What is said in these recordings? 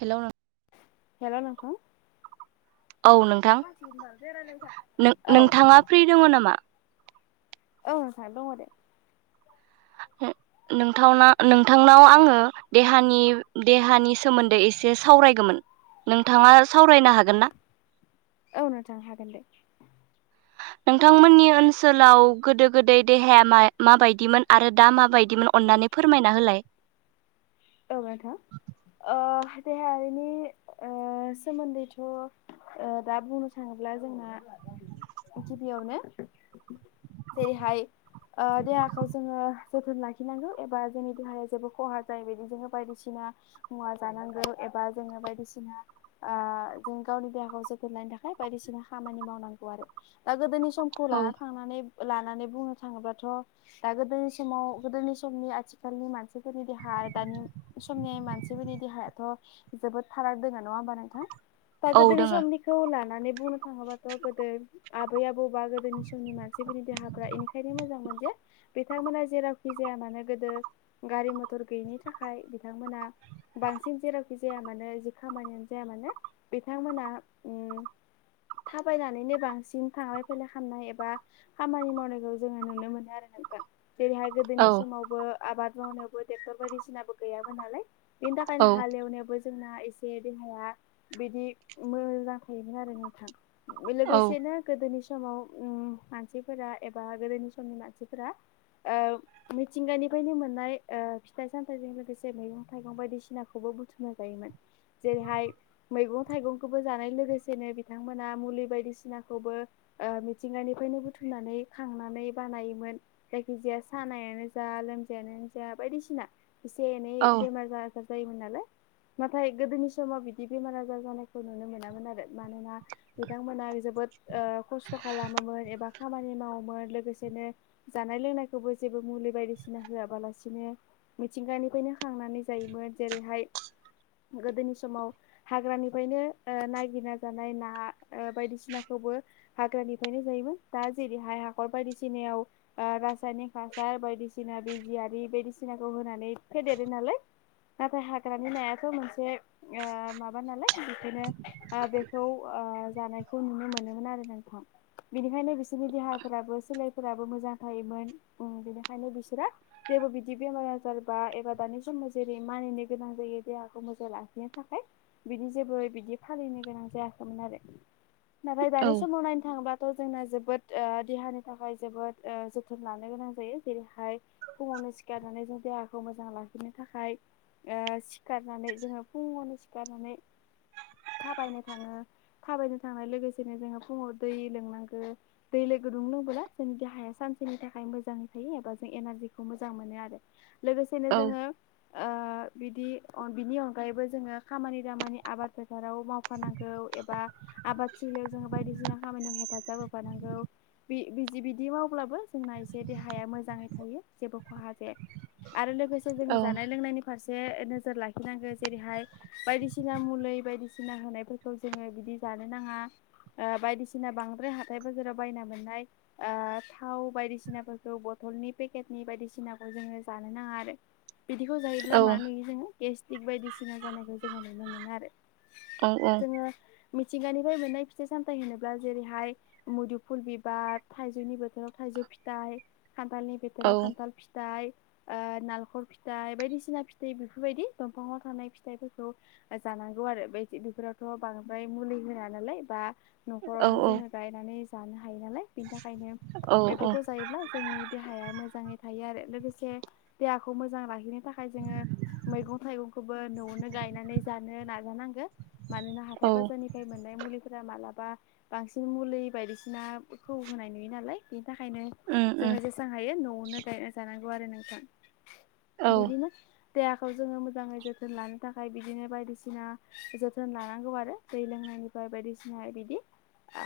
Hello नोंथां hello नोंथां औ नोंथां औ नोंथाङा फ्रि दङ नामा औ नोंथां‌ दङ दे [unintelligible] नोंथावना नोंथांनाव आङो देहानि देहानि सोमोन्दै एसे सावरायगोमोन नोंथाङा सावरायनो हागोन ना औ नोंथां हागोन दे [inaudible] नोंथांमोननि ओनसोलाव गोदो गोदै देहाया मा माबायदिमोन आरो दा माबायदिमोन अननानै फोरमायना होलाय औ नोंथां ओ देहायारिनि ओ सोमोन्दैथ' ओ दा बुंनो थाङोब्ला जोंना गिबियावनो जेरै हाय ओ देहाखौ जोङो जोथोन लाखिनांगौ एबा जोंनि देहाया जेबो खहा जायो। जोङो बायदिसिना मुवा जानांगौ एबा जोङो बायदिसिना आ जों गावनि देहाखौ जोथोन लानायनि थाखाय बायदिसिना खामानि मावनांगौ आरो दा गोदोनि समखौ लाना औ थांनानै। लानानै बुंनो थाङोब्लााथ‌ दा गोदोनि समाव गोदोनि समनि आथिखालनि मानसिफोरनि देहा दानि समनि मानसिफोरनि देहायाथ जोबोद फाराग दोङो नङा होमबा नोंथां। दा गोदोनि दोङो समनिखौ लानानै बुंनो थाङोबाथ‌ गोदो आबै आबौ बा गोदोनि समनि मानसिफोरनि देहाफ्रा इनिखायनो मोजां मोजांमोन। यो बिथांमोना जेरावखि जाया मानो गोदो गारि मथर गैयिनि थाखाय। थाखाय बिथांमोना बांसिन जेरावखि जाया मानो जि खामानियानो जाया मानो बिथांमोना आ उम थाबायनानैनो बांसिन थांलाय फैलाय खामनाय एबा खामानि मावनायखौ जोङो नुनो मोनो आरो। नोंथां [inaudible] जेरैहाय गोदोनि औ समावबो आबाद मावनायावबो ट्रेक्टर बायदिसिनाबो गैयामोन नालाय बेनि औ थाखायनो हालेवनायाबो जोंना एसे देहाया बिदि मोजां थायोमोन आरो नोंथां औ लोगोसेनो गोदोनि सुबु समाव उम मानसिफोरा एबा गोदोनि समनि मानसिफोरा ओ‌ मिथिंगानिफ्रायनो मोननाय ओ फिथाय सामथाय सामथायजों लोगोसे मैगं थाइगं बायदिसिनाखौबो बुथुमना जायोमोन जेरैहाय मैगं थाइगं खौबो जानाय लोगोसेनो बिथांमोना मुलि बायदिसिनाखौबो ओ मिथिंगानिफायनो बुथुमनानै नै खांनानै बानायोमोन जायखिजाया सानायानो जा लोमजायानो जा बायदिसिना एसे एनै औ बेमार आजार जायोमोन नालाय नाथाय गोदोनि समाव बिदि बेमार आजार जानायखौ नुनो मोनामोन आरो। मानोना बिथांमोना जोबोद ओ‌ खस्थ खालामोमोन एबा खामानि मावोमोन लोगोसेनो जानाय लोंनायखौबो जेबो मुलि बायदिसिना होआबालासिनो मिथिंगानिफायनो खांनानै जायोमोन जेरैहाय गोदोनि समाव हाग्रानिफायनो नायगिरना जानाय ना ओ बायदिसिनाखौ खौबो हाग्रानिफ्रायनो जायोमोन दा जेरै हाय हाखर बायदिसिनायाव आ रासायनिक हासार बायदिसिना बिजियारि बायदिसिना ज होनानै फेदेरो नालाय नाथाय हाग्रानि नायाथ मोनसे ओ माबा नालाय बिदिनो आ बे [inaudible] जानायखौ नुनो मोनोमोन आरो नोंथां। बिनिखायनो बिसोरनि देहाफोराबो सोलेरफोराबो मोजां थायोमोन उम बिनिखायनो बिसोरा जेबो बिदि बेमार आजार बा एबा दानि समाव जेरै मानिनो गोनां जायो देहाखौ मोजां लाखिनो थाखाय बि दि जेबो बिदि फालिनो गोनां जायाखैमोन आरो नाथाय औ दानि समाव नायनो थाङोबा थ' जोंना जोबोद ओ देहानि थाखाय जोबोद ओ जोथोन लानो गोनां जायो जेरैहाय फुंआवनो सिखारनानै जों देहाखौ मोजां लाखिनो थाखाय ओ सिखारनानै जोङो फुङावनो सिखारनानै [inaudible] थाबायनो थाङो थाबायनो थांनाय लोगोसेनो जोंङो फुङाव दै लोंनांगो दै लों गुदुं लोंबोला जोंनि देहाया सानसेनि थाखाय मोजाङै थायो एबा जों एनारजिखौ मोजां मो नो आरो लोगोसेनो जोङो ओ बिदि बिनि अनगायैबो जोङो खामानि दामानि आबाद फोथाराव मावफानांगौ एबा आबादथिलियाव जों बायदिसिना खामानियाव हेफाजाब होफानांगौ बिदि मावब्लाबो जोंना खायसे देहाया मोजाङै थायो जेबो खहा जाया आरो लोगोसे औ जोङो जानाय लोंनायनि फार से नोजोर लाखिनांगौ जेरैहाय बायदिसिना मुलि बायदिसिना होनायफोरखौ जोङो बिदि जा जानो नाङा ओ बायदिसिना बांद्राय हाथाय बाजाराव बायना मोननाय ओ थाव बायदिसिनाफोरखौबो बथ'लनि पेकेटनि बायदिसिनाखौ जोङो जानो नाङा आरो बिदिखौ जायोब्ला औ मा नुयो जोङो गेस्टिक बायदिसिना जानायखौ जोङो नुनो मोनो आरो औ जोङो मिथिंगानिफ्राय मोननाय फिथाइ सामथायाइ होनोब्ला जेरैहाय मुदुफुल बिबार थाइजौनि बोथोराव थाइ जौ फिथाइ खान्थालनि बोथोराव औ खान्थाल फि थाइ ओ नालेंखर फिथाइ बायदिसिना फिथाइ बेफोरबायदि दंफाङाव थानाय फिथाइफोरखौ जानांगौ आरो बे बेफोरावथ' बांद्राय मुलि होआ नालाय बा औ न'खरावनो जोङो गायनानै जानो हा यो नालाय बिनि थाखायनो औ औ बेफोरखौ जायोब्ला जोंनि देहाया मोजाङै थायो आरो लोगोसे देहाखौ मोजां लाखिनो थाखाय जोङो मैगं थाइगंखौबो न'आवनो गायनानै लानो नांजानांगोन मानोना हथाय औ बाजारनि मोननाय मुलि फोरा मालाबा बांसिन मुलि बायदिसिनाखौ होनाय नुयो नालाय बेनि थाखायनो उम जोङो उम जेसेबां हायो न'आवनो गायना जानांगौ आरो नोंथां। औ मोनोना देहाखौ जोङो मोजाङै जोथोन लानो थाखाय बिदिनो बायदिसिना जोथोन लानांगौ आरो दै लोंनाय निफ्राय बायदिसिना बिदि ओ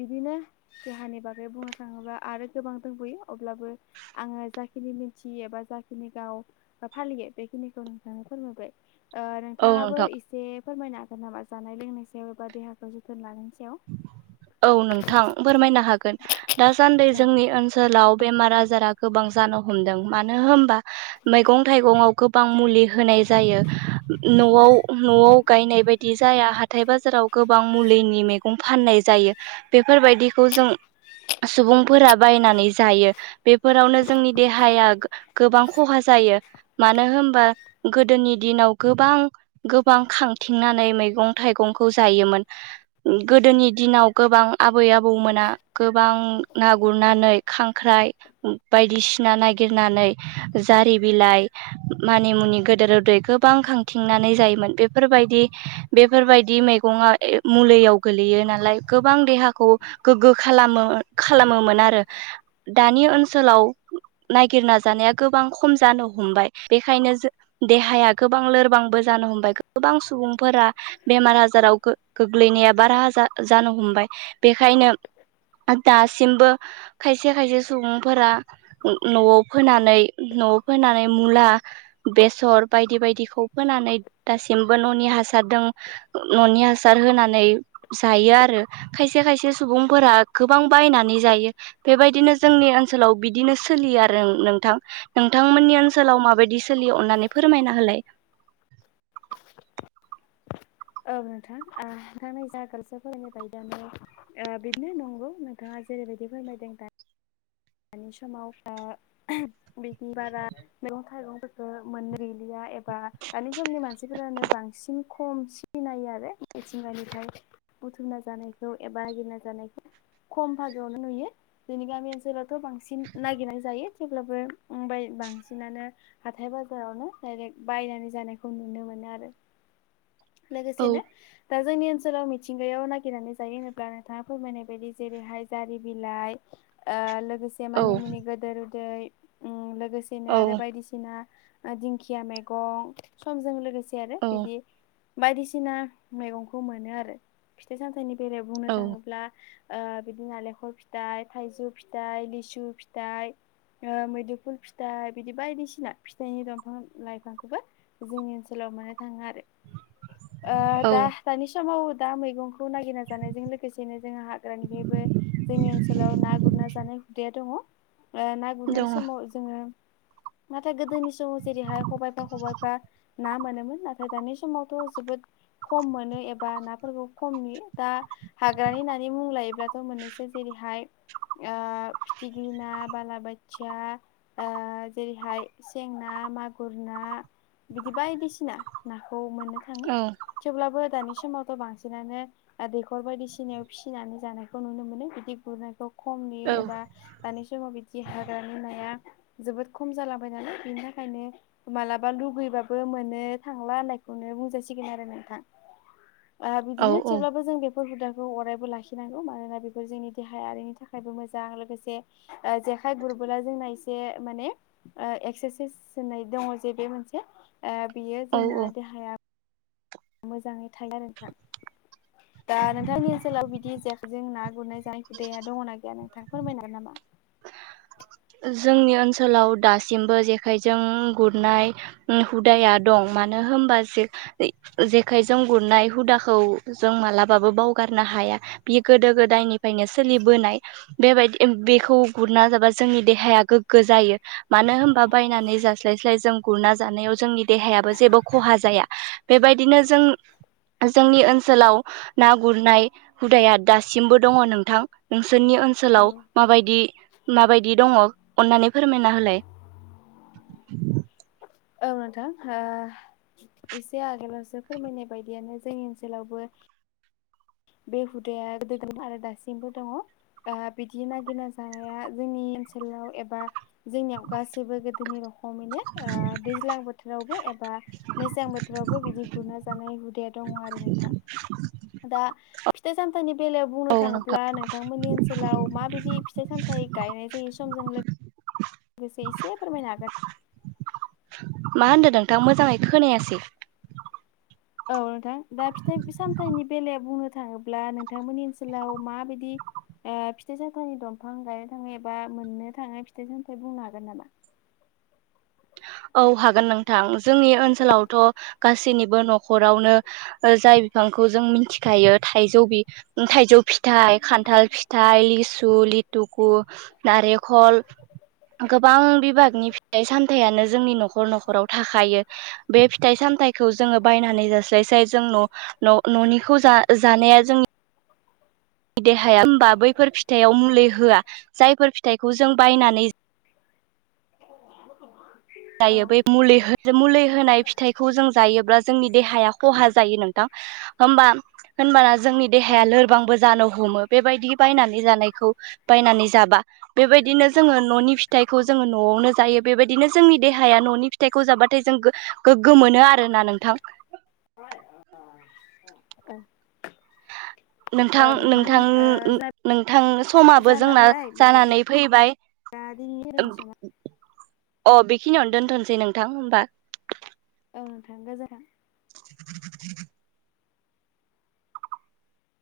बिदिनो देहानि बागै बुंनो थाङोब्ला आरो गोबां दंबोयो अब्लाबो आङो जाखिनि मिथियो एबा जाखिनि गाव फालियो बेखिनिखौ नोंथांनो फोरमायबाय ओ औ नोंथां नोंथाङाबो एसे फोरमायनो हागोन नामा जानाय लोंनाय सायाव एबा देहाखौ जोथोन लानायनि सायाव औ नोंथां फोरमायनो हागोन दासान्दि जोंनि ओनसोलाव बेमार आजारा गोबां जानो हमदों मानो होमबा मैगं थाइगंआव गोबां मुलि होनाय जायो न'आव न'आव गायनाय बायदि जाया हाथाय बाजाराव गोबां मुलिनि मेगं फाननाय जायो बेफोरबायदिखौ जों सुबुंफोरा बायनानै जायो बेफोरावनो जोंनि देहाया गोबां खहा जा जायो मानो होनबा गोदोनि दिनाव गोबां गोबां खांथिंनानै मैगं मैगं थाइगंखौ जायोमोन। गोदोनि दिनाव गोबां आबै आबौमोना गोबां ना गुरनानै खांख्राइ बायदिसिना नागिरनानै जारि बिलाइ मानि मुनि गोदेर गोबां खांथिंनानै जायोमोन बेफोरबायदि बेफोरबायदि मैगंआ मुलियाव गोलैयो नालाय गोबां देहाखौ गोग्गो खालामो खालामोमोन आरो दानि ओनसोलाव नायागिरना जानाया गोबां खम जानो हमबाय बेखायनो जोंनि देहाया गोबां लोरबांबो जानो हम गोबां सुबुंफोरा बेमार आजाराव गोग्लैनाय जानो हमबाय बेखायनो दासिमबो खायसे खायसे सुबुंफोरा न'आव फोनानै न'आव फोनानै मुला बेसर बायदि बायदिखौ फोनानै दासिमबो न'नि हासार न'नि हासार होनानै जायो आरो खायसे खायसे सुबुंफोरा गोबां बायनानै जायो बेबायदिनो जोंनि ओनसोलाव बिदिनो सोलियो आरो नोंथां नोंथांमोननि ओनसोलाव माबायदि सोलियो अननानै फोरमायना होलाय [unintelligible] औ नोंथां नोंथांनि जा [unintelligible] फरायनाय बायदियानो बिदिनो नंगौ नोंथाङा जेरैबायदि फोरमायदों दा दानि समाव दा बिनि बारा मैगं थाइगंफोरखौ मोननो गैलिया बा दानि समनि मानसिफोरानो बांसिन खम सिनायो आरो मिथिंगानिफ्राय बुथुमना जानायखौ एबा नागिरना जा खम भागो आवनो नुयो बेनि गामि ओनसोलाव बांसिन नागिरनाय जायो जेब्लाबो ओम बांसिनानो हाथाय बाजारावनो दायरेक्ट बायनानै जानायखौ नुनो मोनो आरो [unintelligible] औ लोगोसेनो जोंनि ओनसोलाव मिथिंगायाव नागिरनानै जायो होनोब्ला नोंथाङा फोरमायनाय बायदि जेरैहाय जारि बिलाइ ओ लोगोसे औ मानि मुनि गोदोर उदै लोगोसेनो आरो औ बायदिसिना दिंखिया मैगं समजों लोगोसे आरो बिदि औ बायदिसिना मैगंखौ मोनो आरो फिथाइ सामथाइनि बेलायाव बुंनो थाङोब्ला ओ बिदि नालेंखर फिथाइ थाइजौ फिथाइ लिसु फिथाइ मैदुफुल फिथाइ बिदि बायदिसिना फिथाइनि दंफां लाइफांखौबो जोंनि ओनसोलाव थाङो आरो औ दा दानि समाव दा मैगंखौ नागिरना जानायजों लोगोसेनो जोंङो हाग्रानिबो जोंनि ओनसोलाव ना गुरना जानाय हुदाया दङ ओ ना गुरनाय दङ औ समाव जोङो नाथाय गोदोनि समाव जेरैहाय खबायफा खबायफा ना मोनो नाथाय दानि समावथ' जोबोद खम मोनो एबा नाफोरखौ खम नुयो दा हाग्रानि नानि मुं लायोब्लाथ' मोननैसो जेरैहाय ओ फिथिख्रि ना बालाबाय खोथिया ओ जेरैहाय सें ना मागुर ना बिदि बायदिसिना नाखौ मोननो थाङो औ थेवब्लाबो दानि बे समावथ' बांसिनानो दैखर बायदिसिनायाव फिसिनानै जानायखौ नुनो मोनो बिदि गुरनायखौ खम नुयो एबा दानि समाव बिदि हाग्रानि नाया जोबोद खम जालांबाय नालाय बिनि थाखायनो माबा लुुबैबाबो मोनो थांला होननायखौनो बुंजासिगोन आरो नोंथां [unintelligible] आ बिदिनो थेवब्लाबो जों बे बेफोर हुदाखौ अरायबो लाखिनांगौ मानोना बेफोर जोंनि देहायारिनि थाखायबो मोजां लोगोसे जेखाय गुरबोला जोंना एसे माने एक्सेसाइस होननाय दङ जे बे मोनसे बियो औ जोंना औ देहाया मोजाङै थायो नोंथां दा नोंथांनि ओनसोलाव बिदि जेखाइजों ना गुरनाय जाय हुदाया दङना गैया नोंथां फोरमायनो हागोन नामा [unintelligible] जोंनि ओनसोलाव दासिमबो जेखाइजों गुरनाय हुदाया दं मानो होनबा जेखायजों गुरनाय हुदाखौ जों मालाबाबो बावगारनो हाया बियो गोदो गोदायनिफ्रायनो सोलिबोनाय बेबायदि बेखौ गुरना जाबा जोंनि देहाया गोग्गो जायो मानो होनबा बायनानै जास्लायस्लाय जों गुरना जानायाव जोंनि देहायाबो जेबो खहा जाया बेबायदिनो जों जोंनि ओनसोलाव ना गुरनाय हुदाया दासिमबो दङ नोंथां नों जोंनि औ ओनसोलाव माबायदि माबायदि दङ अननानै फोरमायना होलाय? औ नोंथां हो एसे आगोलावसो फोरमायनाय बायदियानो जोंनि ओनसोलावबो। बे हुदाया गोदो गोन आरो दासिमबो दङ' ओ बिदि नागिरना जानाया जोंनि ओनसोलाव एबा जोंनियाव गासैबो गोदोनि रखमैनो ओ दैज्लां बोथोरावबो एबा मेसें बोथोराव [inaudible] बिदि गुरना जानाय हुदाया दङ आरो नोंथां। [inaudible] फथा जानथानि बेलायाव बुंनो औ नोंथां थाङोब्ला नोंथांमोननि ओनसोलाव माबायदि फिथाइ सामथायाइ गायनाय जाय समजों सम'जों लोग गोसे एसे फोरमायनो हागोन। मा होन्दों नोंथां मोजाङै खोनायासै? औ नोंथां दा फिथाइ सामथाइनि बेलायाव बुंनो थाङोब्ला नोंथांमोननि ओनसोलाव माबायदि? ओ फिथाइ सामथाइनि दंफां गायनो थाङो ए बा मोननो थाङो फिथाइ सामथायाइ बुंनो हागोन नामा? [inaudible] औ हागोन नोंथां जोंनि ओनसोलावथ' गासैनिबो न'खरावनो जाय जाय बिफांखौ जों मिथिखायो थायजै बि थायजै फिथाय खान्थाल फिथाय लिसु ल लिटक नारेखल गोबां बिबागनि फिथाय सामथायानो जोंनि न'खर न'खराव थाखायो बे फिथाइ सामथायाइखौ जोङो बायनानै जास्लायस्लाय जों न' न' न'निखौ जा जानाया जों देहाया होमबा बैफोर फिथाइआव मुलि होआ जायफोर फिथाइखौ जों बायनानै [inaudible] औ जायो बै मुलिहो मुलि होनाय फिथाइखौ जों जायोब्ला जोंनि देहाया खहा जायो नोंथां। होमबा होमबा जोंनि औ देहाया लोरबांबो जानो हमो बेबादि बायबनानै जानायखै बायनानै जाबा बेबायदिनो जोङो निनि फथायखै जा [inaudible] न'आवनो जायो बेबायदिनो जोंनि देहाया न'नि फिथाइखौ जाबाथाय जों गो गोगो मोनो आरोोना नोंथां। [inaudible] ए नोंथां नोंथां नोंथां समाबो जोंना जानानै फैबाय। दा [inaudible] [inaudible] अ' बेखिनियावनो दोनथ'सै नोंथां होमबा। ओं थांगा जोदों [inaudible]